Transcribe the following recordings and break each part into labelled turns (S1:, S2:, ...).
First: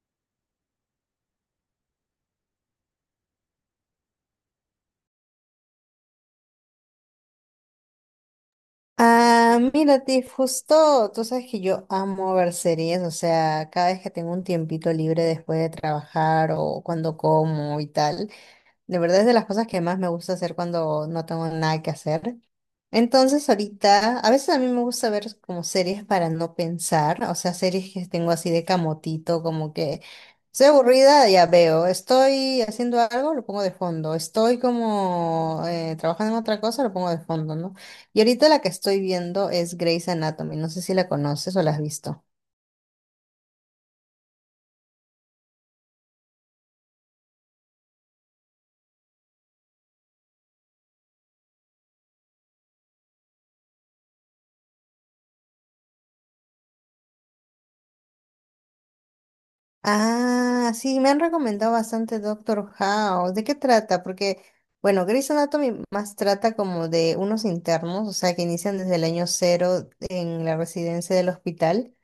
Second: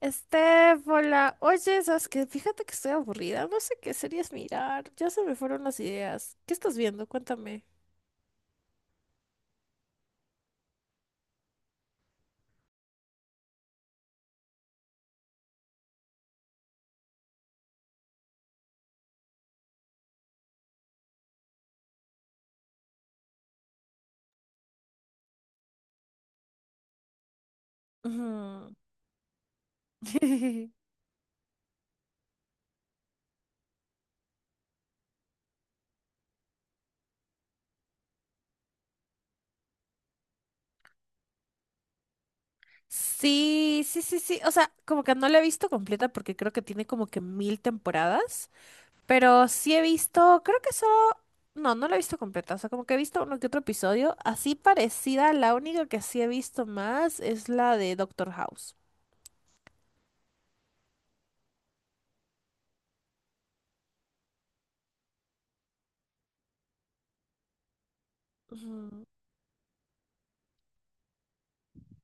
S1: Estéfola, oye, sabes que fíjate que estoy aburrida, no sé qué series mirar, ya se me fueron las ideas. ¿Qué estás viendo? Cuéntame.
S2: Ah, mira, Tiff, justo, tú sabes que yo amo ver series, o sea, cada vez que tengo un tiempito libre después de trabajar o cuando como y tal, de verdad es de las cosas que más me gusta hacer cuando no tengo nada que hacer. Entonces ahorita, a veces a mí me gusta ver como series para no pensar, o sea, series que tengo así de
S1: Ujú.
S2: camotito, como que estoy aburrida, ya veo, estoy haciendo algo, lo pongo de fondo, estoy como trabajando en otra cosa, lo pongo de fondo, ¿no? Y ahorita la que estoy viendo es Grey's Anatomy, no sé si la conoces o la has visto.
S1: Sí, sí, sí, sí. O sea, como que no la he visto completa porque creo que tiene como que mil temporadas. Pero sí he visto, creo que solo. No, no la he visto completa. O sea, como que he visto uno que otro episodio. Así parecida, la única que sí he visto más es la de Doctor House.
S2: Ah, sí, me han recomendado bastante Doctor House. ¿De qué trata? Porque, bueno, Grey's Anatomy más trata como de unos internos, o sea, que inician desde el
S1: Ujú,
S2: año cero en la residencia del hospital.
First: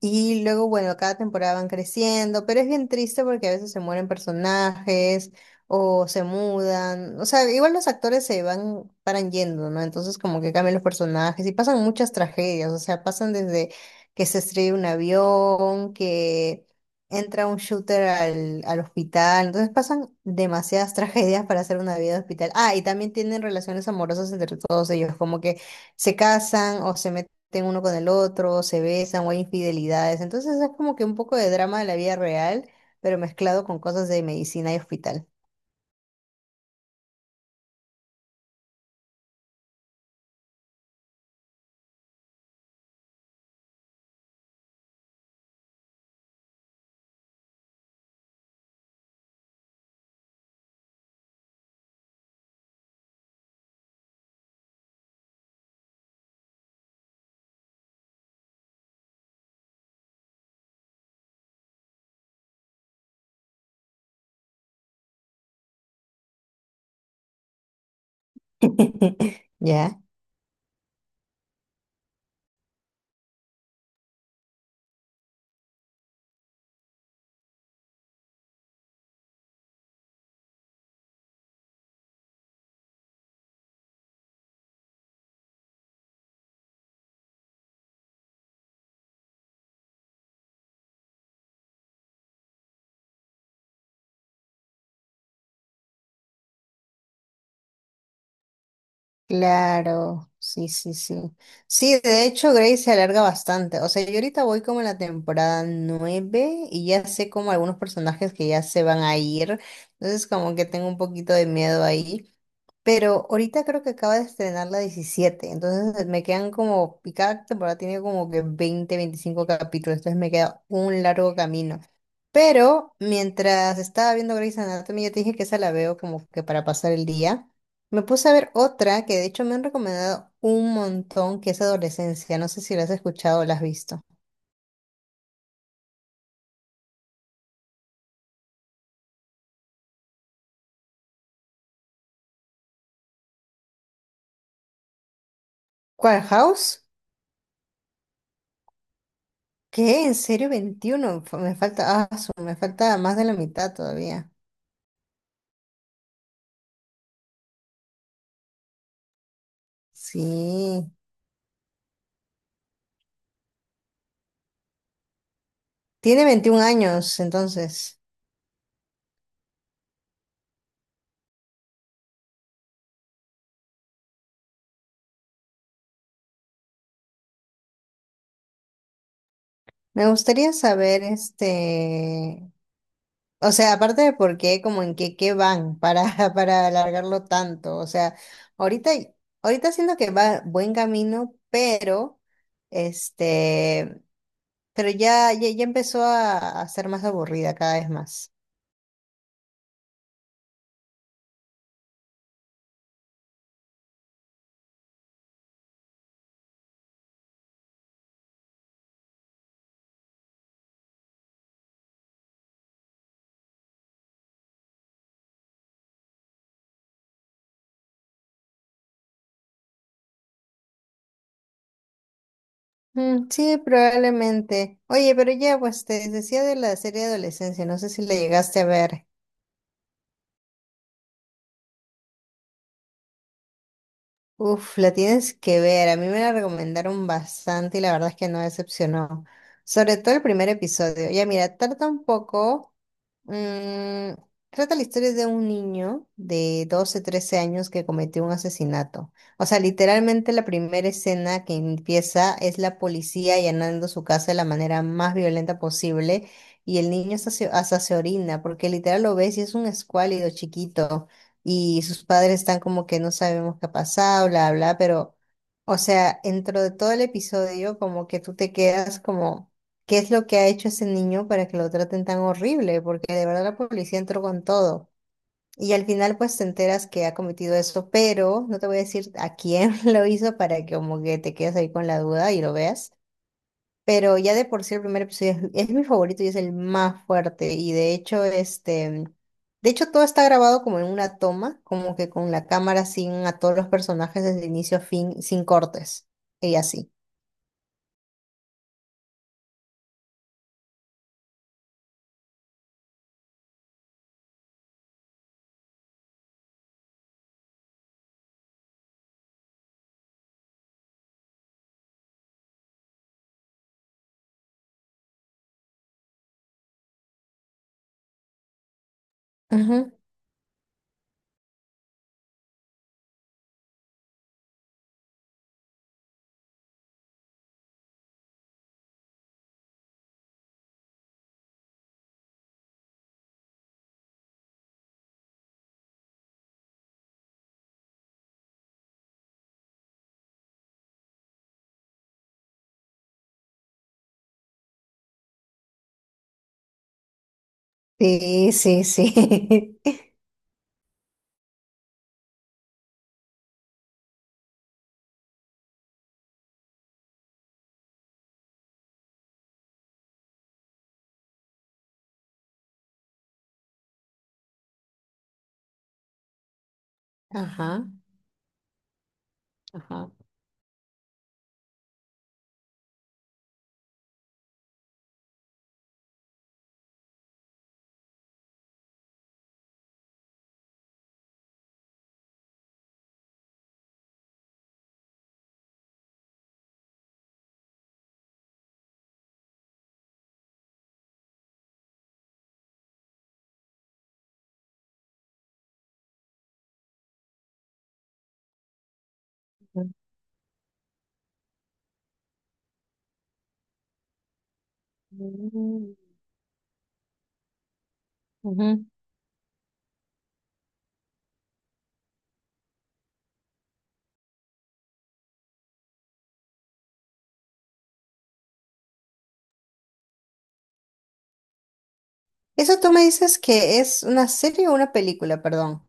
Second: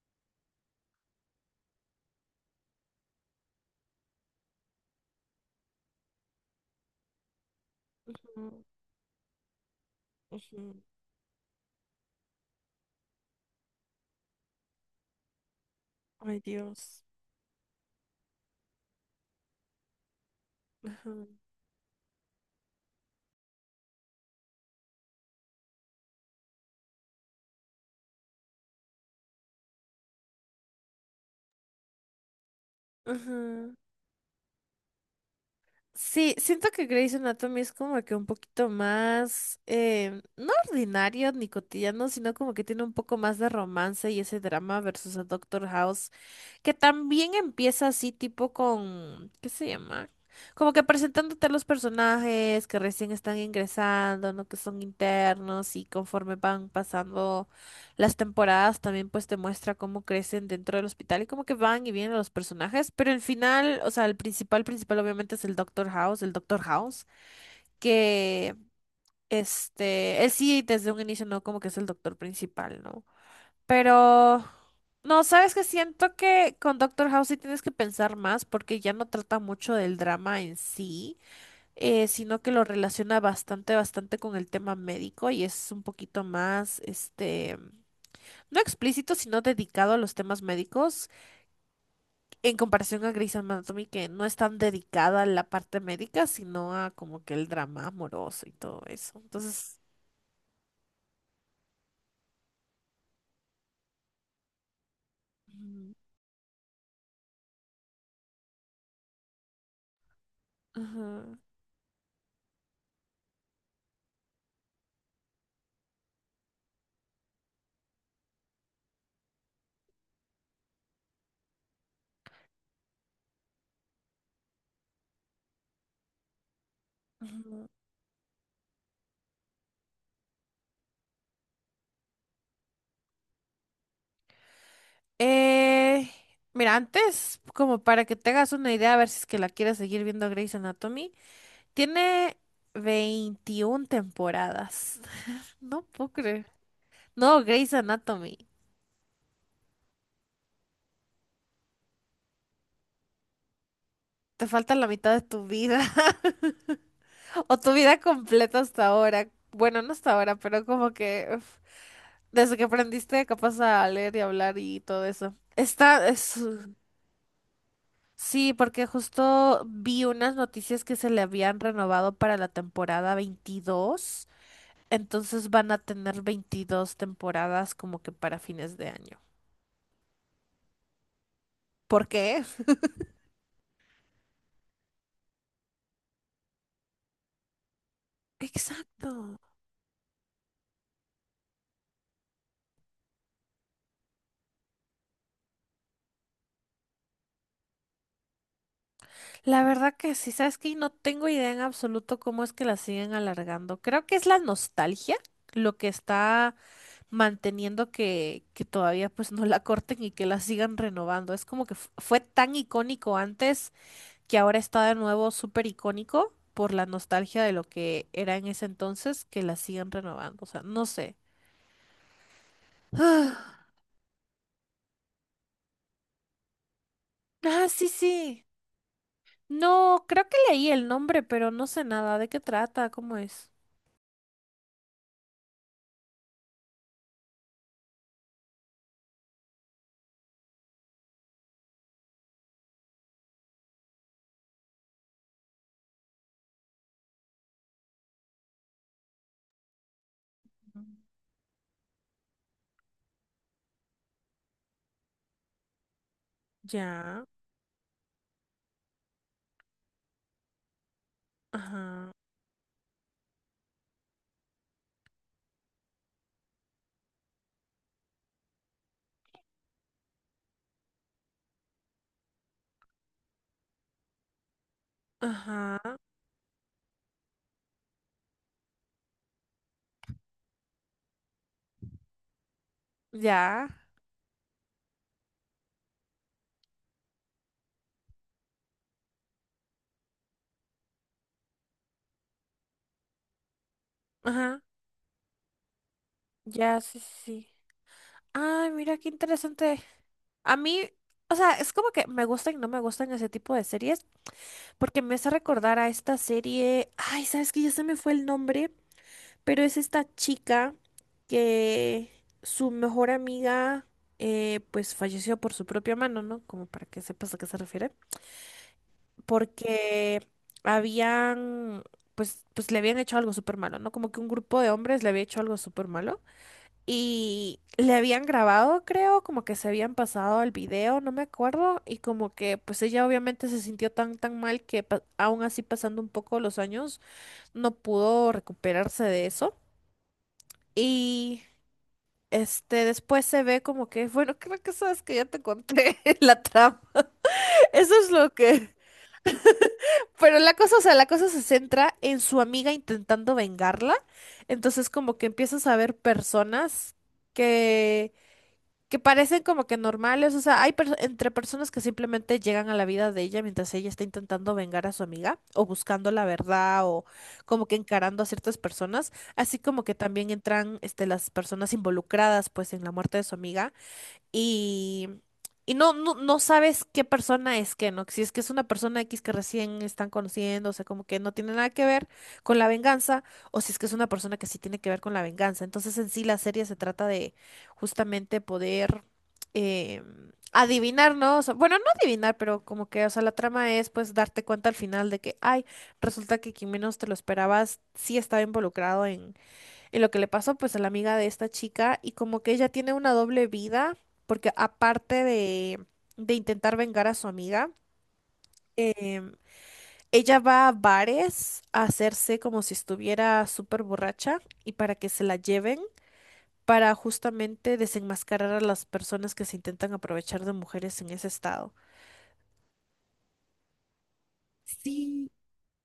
S2: Y luego, bueno, cada temporada van creciendo, pero es bien triste porque a veces se mueren personajes o se mudan. O sea, igual los actores se
S1: ujú,
S2: van, paran yendo, ¿no? Entonces como que cambian
S1: ujú.
S2: los personajes y pasan muchas tragedias. O sea, pasan desde que se estrella un avión,
S1: Ay,
S2: que
S1: Dios.
S2: entra un shooter al hospital. Entonces pasan demasiadas tragedias para hacer una vida de hospital. Ah, y también tienen relaciones amorosas entre todos ellos, como que se casan o se meten uno con el otro, se besan o hay infidelidades. Entonces es como que un poco de drama de la vida real, pero mezclado
S1: Ujú.
S2: con cosas de medicina y hospital.
S1: Sí, siento que Grey's Anatomy es como que un poquito más, no ordinario ni cotidiano, sino como que tiene un poco más de romance y ese drama versus a Doctor House que también empieza así tipo con, ¿qué se llama? Como que presentándote a los personajes que recién están ingresando, ¿no? Que son internos y conforme van pasando las temporadas también pues te muestra cómo crecen dentro del hospital y como que van y vienen los personajes. Pero el final, o sea, el principal, principal obviamente es el Doctor House, que
S2: ¿Ya?
S1: este, él sí desde un inicio no como que es el doctor principal, ¿no? Pero no, sabes que siento que con Doctor House sí tienes que pensar más porque ya no trata mucho del drama en sí, sino que lo relaciona bastante, bastante con el tema médico y es un poquito más, este, no explícito, sino dedicado a los temas médicos en comparación a Grey's Anatomy, que no es tan dedicada a la parte médica, sino a como que el drama amoroso y todo eso. Entonces,
S2: Claro, sí, sí, sí. Sí, de hecho, Grey se alarga bastante. O sea, yo ahorita voy como en la temporada 9 y ya sé como algunos personajes que ya se van a ir. Entonces, como que tengo un
S1: ujú,
S2: poquito
S1: ujú,
S2: de miedo ahí. Pero ahorita creo que acaba de estrenar la 17, entonces me quedan como, y cada temporada tiene como que 20, 25 capítulos, entonces me queda un largo camino. Pero mientras estaba viendo Grey's Anatomy, yo te dije que esa la veo como que para pasar el día.
S1: ujú.
S2: Me puse a ver otra que de hecho me han recomendado un montón, que es Adolescencia. No sé si la has escuchado o la has visto.
S1: Eh, Mira, antes, como para que te hagas una idea, a ver si es que la quieres seguir viendo Grey's Anatomy, tiene 21 temporadas. No puedo
S2: ¿Cuál
S1: creer.
S2: House?
S1: No, Grey's Anatomy.
S2: ¿Qué? ¿En serio 21, me falta, me falta más de la mitad todavía?
S1: Te falta la mitad de tu vida. O tu vida completa hasta ahora. Bueno, no hasta ahora, pero
S2: Sí.
S1: como que uf, desde que aprendiste capaz a leer y hablar y todo eso. Está,
S2: Tiene
S1: es,
S2: 21 años, entonces.
S1: sí, porque justo vi unas noticias que se le habían renovado para la temporada 22, entonces van a tener 22 temporadas como que para fines de año.
S2: Me gustaría saber,
S1: ¿Por qué?
S2: o sea, aparte de por qué, como en qué van para, para alargarlo tanto. O sea, ahorita,
S1: Exacto.
S2: ahorita siento que va buen camino, pero, este, pero ya, ya, ya empezó a ser más aburrida cada vez más.
S1: La verdad que sí, sabes que no tengo idea en absoluto cómo es que la siguen alargando. Creo que es la nostalgia lo que está manteniendo que todavía pues no la corten y que la sigan renovando. Es como que fue tan icónico antes que ahora está de nuevo súper icónico por la nostalgia de lo que era en ese entonces, que la siguen renovando. O sea, no sé.
S2: Mm, sí,
S1: Ah,
S2: probablemente. Oye, pero ya, pues te decía de la serie de adolescencia,
S1: ah,
S2: no sé
S1: sí,
S2: si la
S1: sí.
S2: llegaste a ver.
S1: No, creo que leí el nombre, pero no sé nada. ¿De qué trata? ¿Cómo es?
S2: Uf, la tienes que ver. A mí me la recomendaron bastante y la verdad es que no decepcionó. Sobre todo el primer episodio. Ya mira, trata un poco, mm, trata la historia de un niño de 12, 13 años que cometió un asesinato. O sea, literalmente la primera escena que empieza es la policía allanando su casa de la manera más violenta posible y el niño
S1: Ya.
S2: hasta se orina porque literal lo ves y es un escuálido chiquito, y sus
S1: Ajá.
S2: padres están como que no sabemos qué ha pasado, bla, bla, pero, o sea, dentro de todo el episodio, como que tú te quedas como, ¿qué es lo que ha hecho ese niño para que lo traten tan horrible? Porque de verdad la policía entró con todo. Y
S1: Ajá.
S2: al final pues te enteras que ha cometido eso, pero no te voy a decir a quién lo hizo, para que como que te quedes ahí con la duda y lo veas.
S1: Ya.
S2: Pero ya de por sí el primer episodio es mi favorito y es el más fuerte. Y de hecho, de hecho todo está grabado como en una toma, como que con la cámara sin a todos los personajes desde
S1: Ajá.
S2: inicio a fin, sin cortes. Y
S1: Ya,
S2: así.
S1: sí, sí, sí. Ay, mira qué interesante. A mí, o sea, es como que me gustan y no me gustan ese tipo de series, porque me hace recordar a esta serie. Ay, sabes que ya se me fue el nombre. Pero es esta chica que su mejor amiga pues falleció por su propia mano, ¿no? Como para que sepas a qué se refiere.
S2: Ujú.
S1: Porque habían, pues le habían hecho algo súper malo, ¿no? Como que un grupo de hombres le había hecho algo súper malo. Y le habían grabado, creo, como que se habían pasado el video, no me acuerdo. Y como que pues ella obviamente se sintió tan, tan mal que aún así pasando un poco los años no pudo recuperarse de eso. Y este, después se ve como que, bueno, creo que sabes que ya te conté la trama. Eso es lo
S2: Sí,
S1: que...
S2: sí, sí.
S1: Pero la cosa, o sea, la cosa se centra en su amiga intentando vengarla. Entonces como que empiezas a ver personas que, que parecen como que normales. O sea, hay entre personas que simplemente llegan a la vida de ella mientras ella está intentando vengar a su amiga o buscando la verdad o como que
S2: Ajá,
S1: encarando a ciertas personas. Así como que
S2: ajá.
S1: también entran este, las personas involucradas pues en la muerte de su amiga y, y no, no, no sabes qué persona es que, ¿no? Si es que es una persona X que recién están conociendo, o sea, como que no tiene nada que ver con la venganza, o si es que es una persona que sí tiene que ver con la venganza. Entonces, en sí, la serie se trata de justamente poder eh, adivinar, ¿no? O sea, bueno, no adivinar, pero como que, o sea, la trama es pues darte cuenta al final de que, ay, resulta que quien menos te lo esperabas sí estaba involucrado y lo que le pasó pues a la amiga de esta chica y como que ella tiene una doble vida porque aparte de,
S2: Ujú.
S1: de intentar vengar a su amiga,
S2: Ujú.
S1: em, ella va a bares a hacerse como si estuviera súper borracha y para que se la lleven para justamente desenmascarar a las personas que se intentan aprovechar de mujeres en ese estado.
S2: Eso tú me dices, ¿que es una serie o una
S1: Sí,
S2: película, perdón?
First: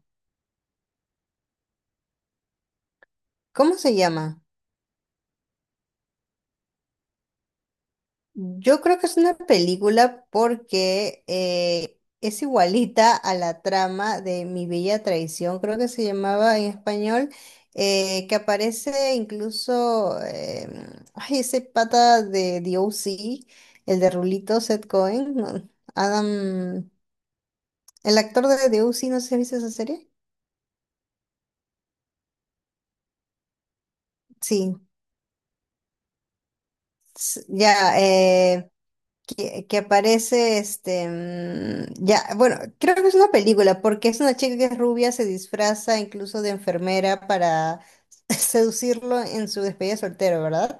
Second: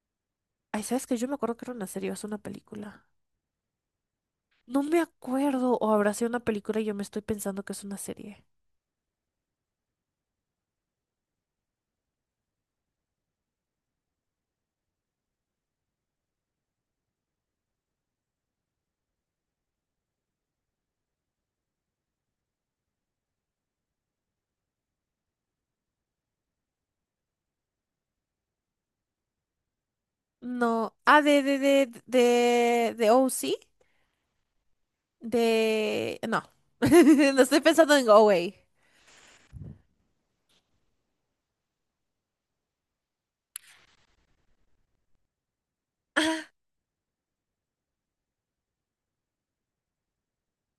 S1: ay, sabes que yo me acuerdo que era una serie o es una película.
S2: ¿Cómo se llama?
S1: No me acuerdo, o habrá sido una película y yo me estoy pensando que es una serie.
S2: Yo creo que es una película porque es igualita a la trama de Mi Bella Traición, creo que se llamaba en español, que aparece incluso ay, ese pata de The O.C., el de Rulito, Seth Cohen, no, Adam, el actor de The O.C., no sé si has visto esa serie.
S1: No. Ah, de O C,
S2: Sí,
S1: de. No. No estoy pensando
S2: ya,
S1: en OA.
S2: que aparece ya, bueno, creo que es una película, porque es una chica que es rubia, se disfraza incluso de enfermera para seducirlo en su despedida de soltero, ¿verdad?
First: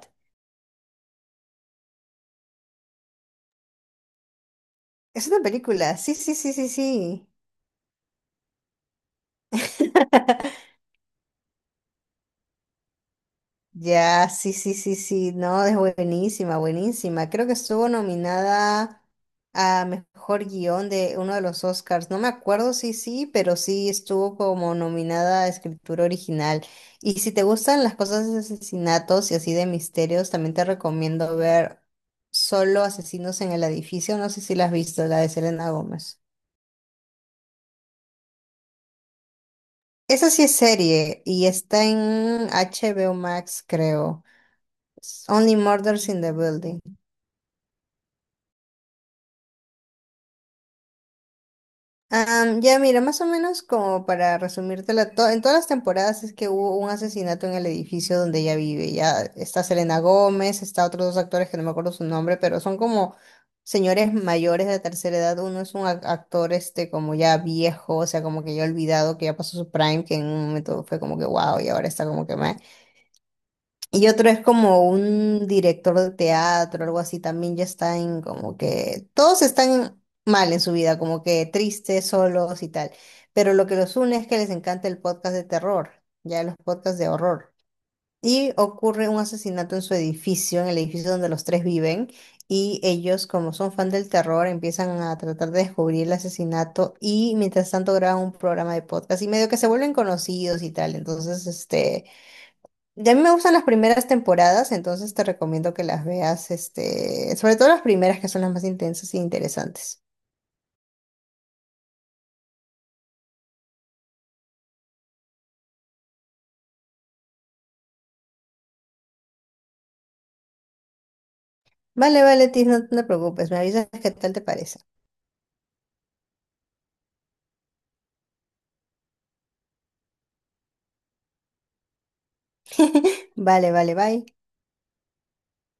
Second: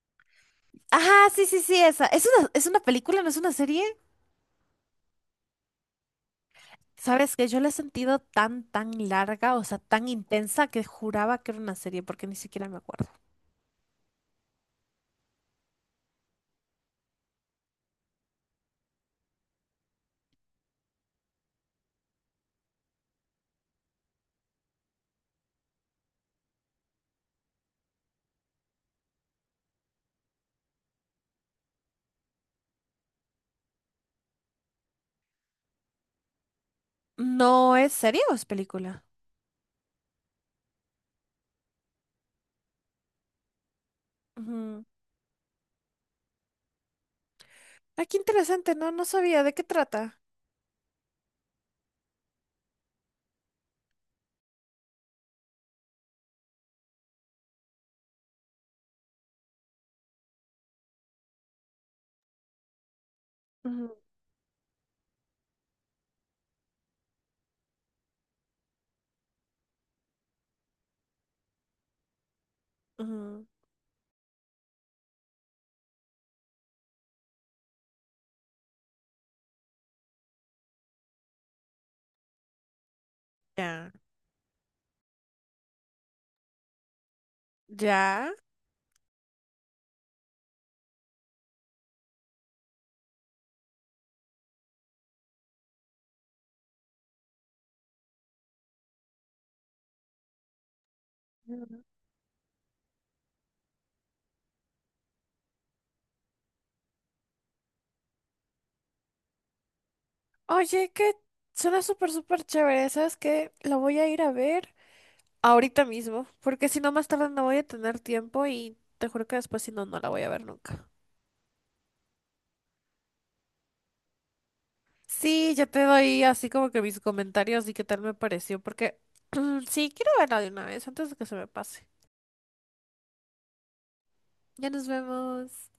S1: Ajá, sí, sí, sí, esa. Es una película, no es una serie.
S2: Es una película, sí, sí, sí, sí, sí.
S1: Sabes que yo la he sentido tan, tan larga, o sea, tan intensa que juraba que era una serie porque ni siquiera me acuerdo.
S2: Ya, sí, sí, sí, sí, no, es buenísima, buenísima. Creo que estuvo nominada a mejor guión de uno de los Oscars. No me acuerdo si sí, pero sí estuvo como nominada a escritura original. Y si te gustan las cosas de asesinatos y así de misterios, también te recomiendo ver Solo Asesinos en el Edificio. No sé si la has visto, la de Selena Gómez.
S1: ¿No es serie o es película?
S2: Esa sí es serie y está en HBO Max, creo.
S1: Ujú.
S2: Only Murders in the Building.
S1: Ah, qué interesante, no, no sabía de qué trata.
S2: Ya mira, más o menos como para resumírtela, en todas las temporadas es que hubo un asesinato en el edificio donde ella vive. Ya está Selena Gómez, está otros dos actores que no me acuerdo su nombre, pero son como
S1: Ujú,
S2: señores mayores de tercera edad. Uno es un actor como ya viejo, o sea, como que ya olvidado, que ya pasó su prime, que en un momento fue como que wow, y ahora está como que meh.
S1: ujú.
S2: Y otro es como un director de teatro, algo así, también ya están como que todos están mal en su vida, como que tristes, solos y tal. Pero lo que
S1: Ya.
S2: los une es que les encanta el podcast de terror, ya los podcasts de horror.
S1: Ya.
S2: Y ocurre un asesinato en su edificio, en el edificio donde los tres viven, y ellos, como son fan del terror, empiezan a tratar de descubrir el asesinato y mientras tanto graban un programa de podcast y medio que se vuelven conocidos y tal. Entonces,
S1: Ujú.
S2: este... Ya a mí me gustan las primeras temporadas, entonces te recomiendo que las veas, sobre todo las primeras que son las más intensas e interesantes.
S1: Oye, que suena súper, súper chévere. ¿Sabes qué? La voy a ir a ver. Ahorita mismo, porque si no más tarde no voy a tener tiempo y te juro que después si no, no la voy a ver nunca.
S2: Vale, vale, Tis, no, no te preocupes, me avisas qué tal te parece.
S1: Sí, yo te doy así como que mis comentarios y qué tal me pareció, porque sí, quiero verla de una vez antes de que se me pase.
S2: Vale, vale, bye.
S1: Ya nos vemos.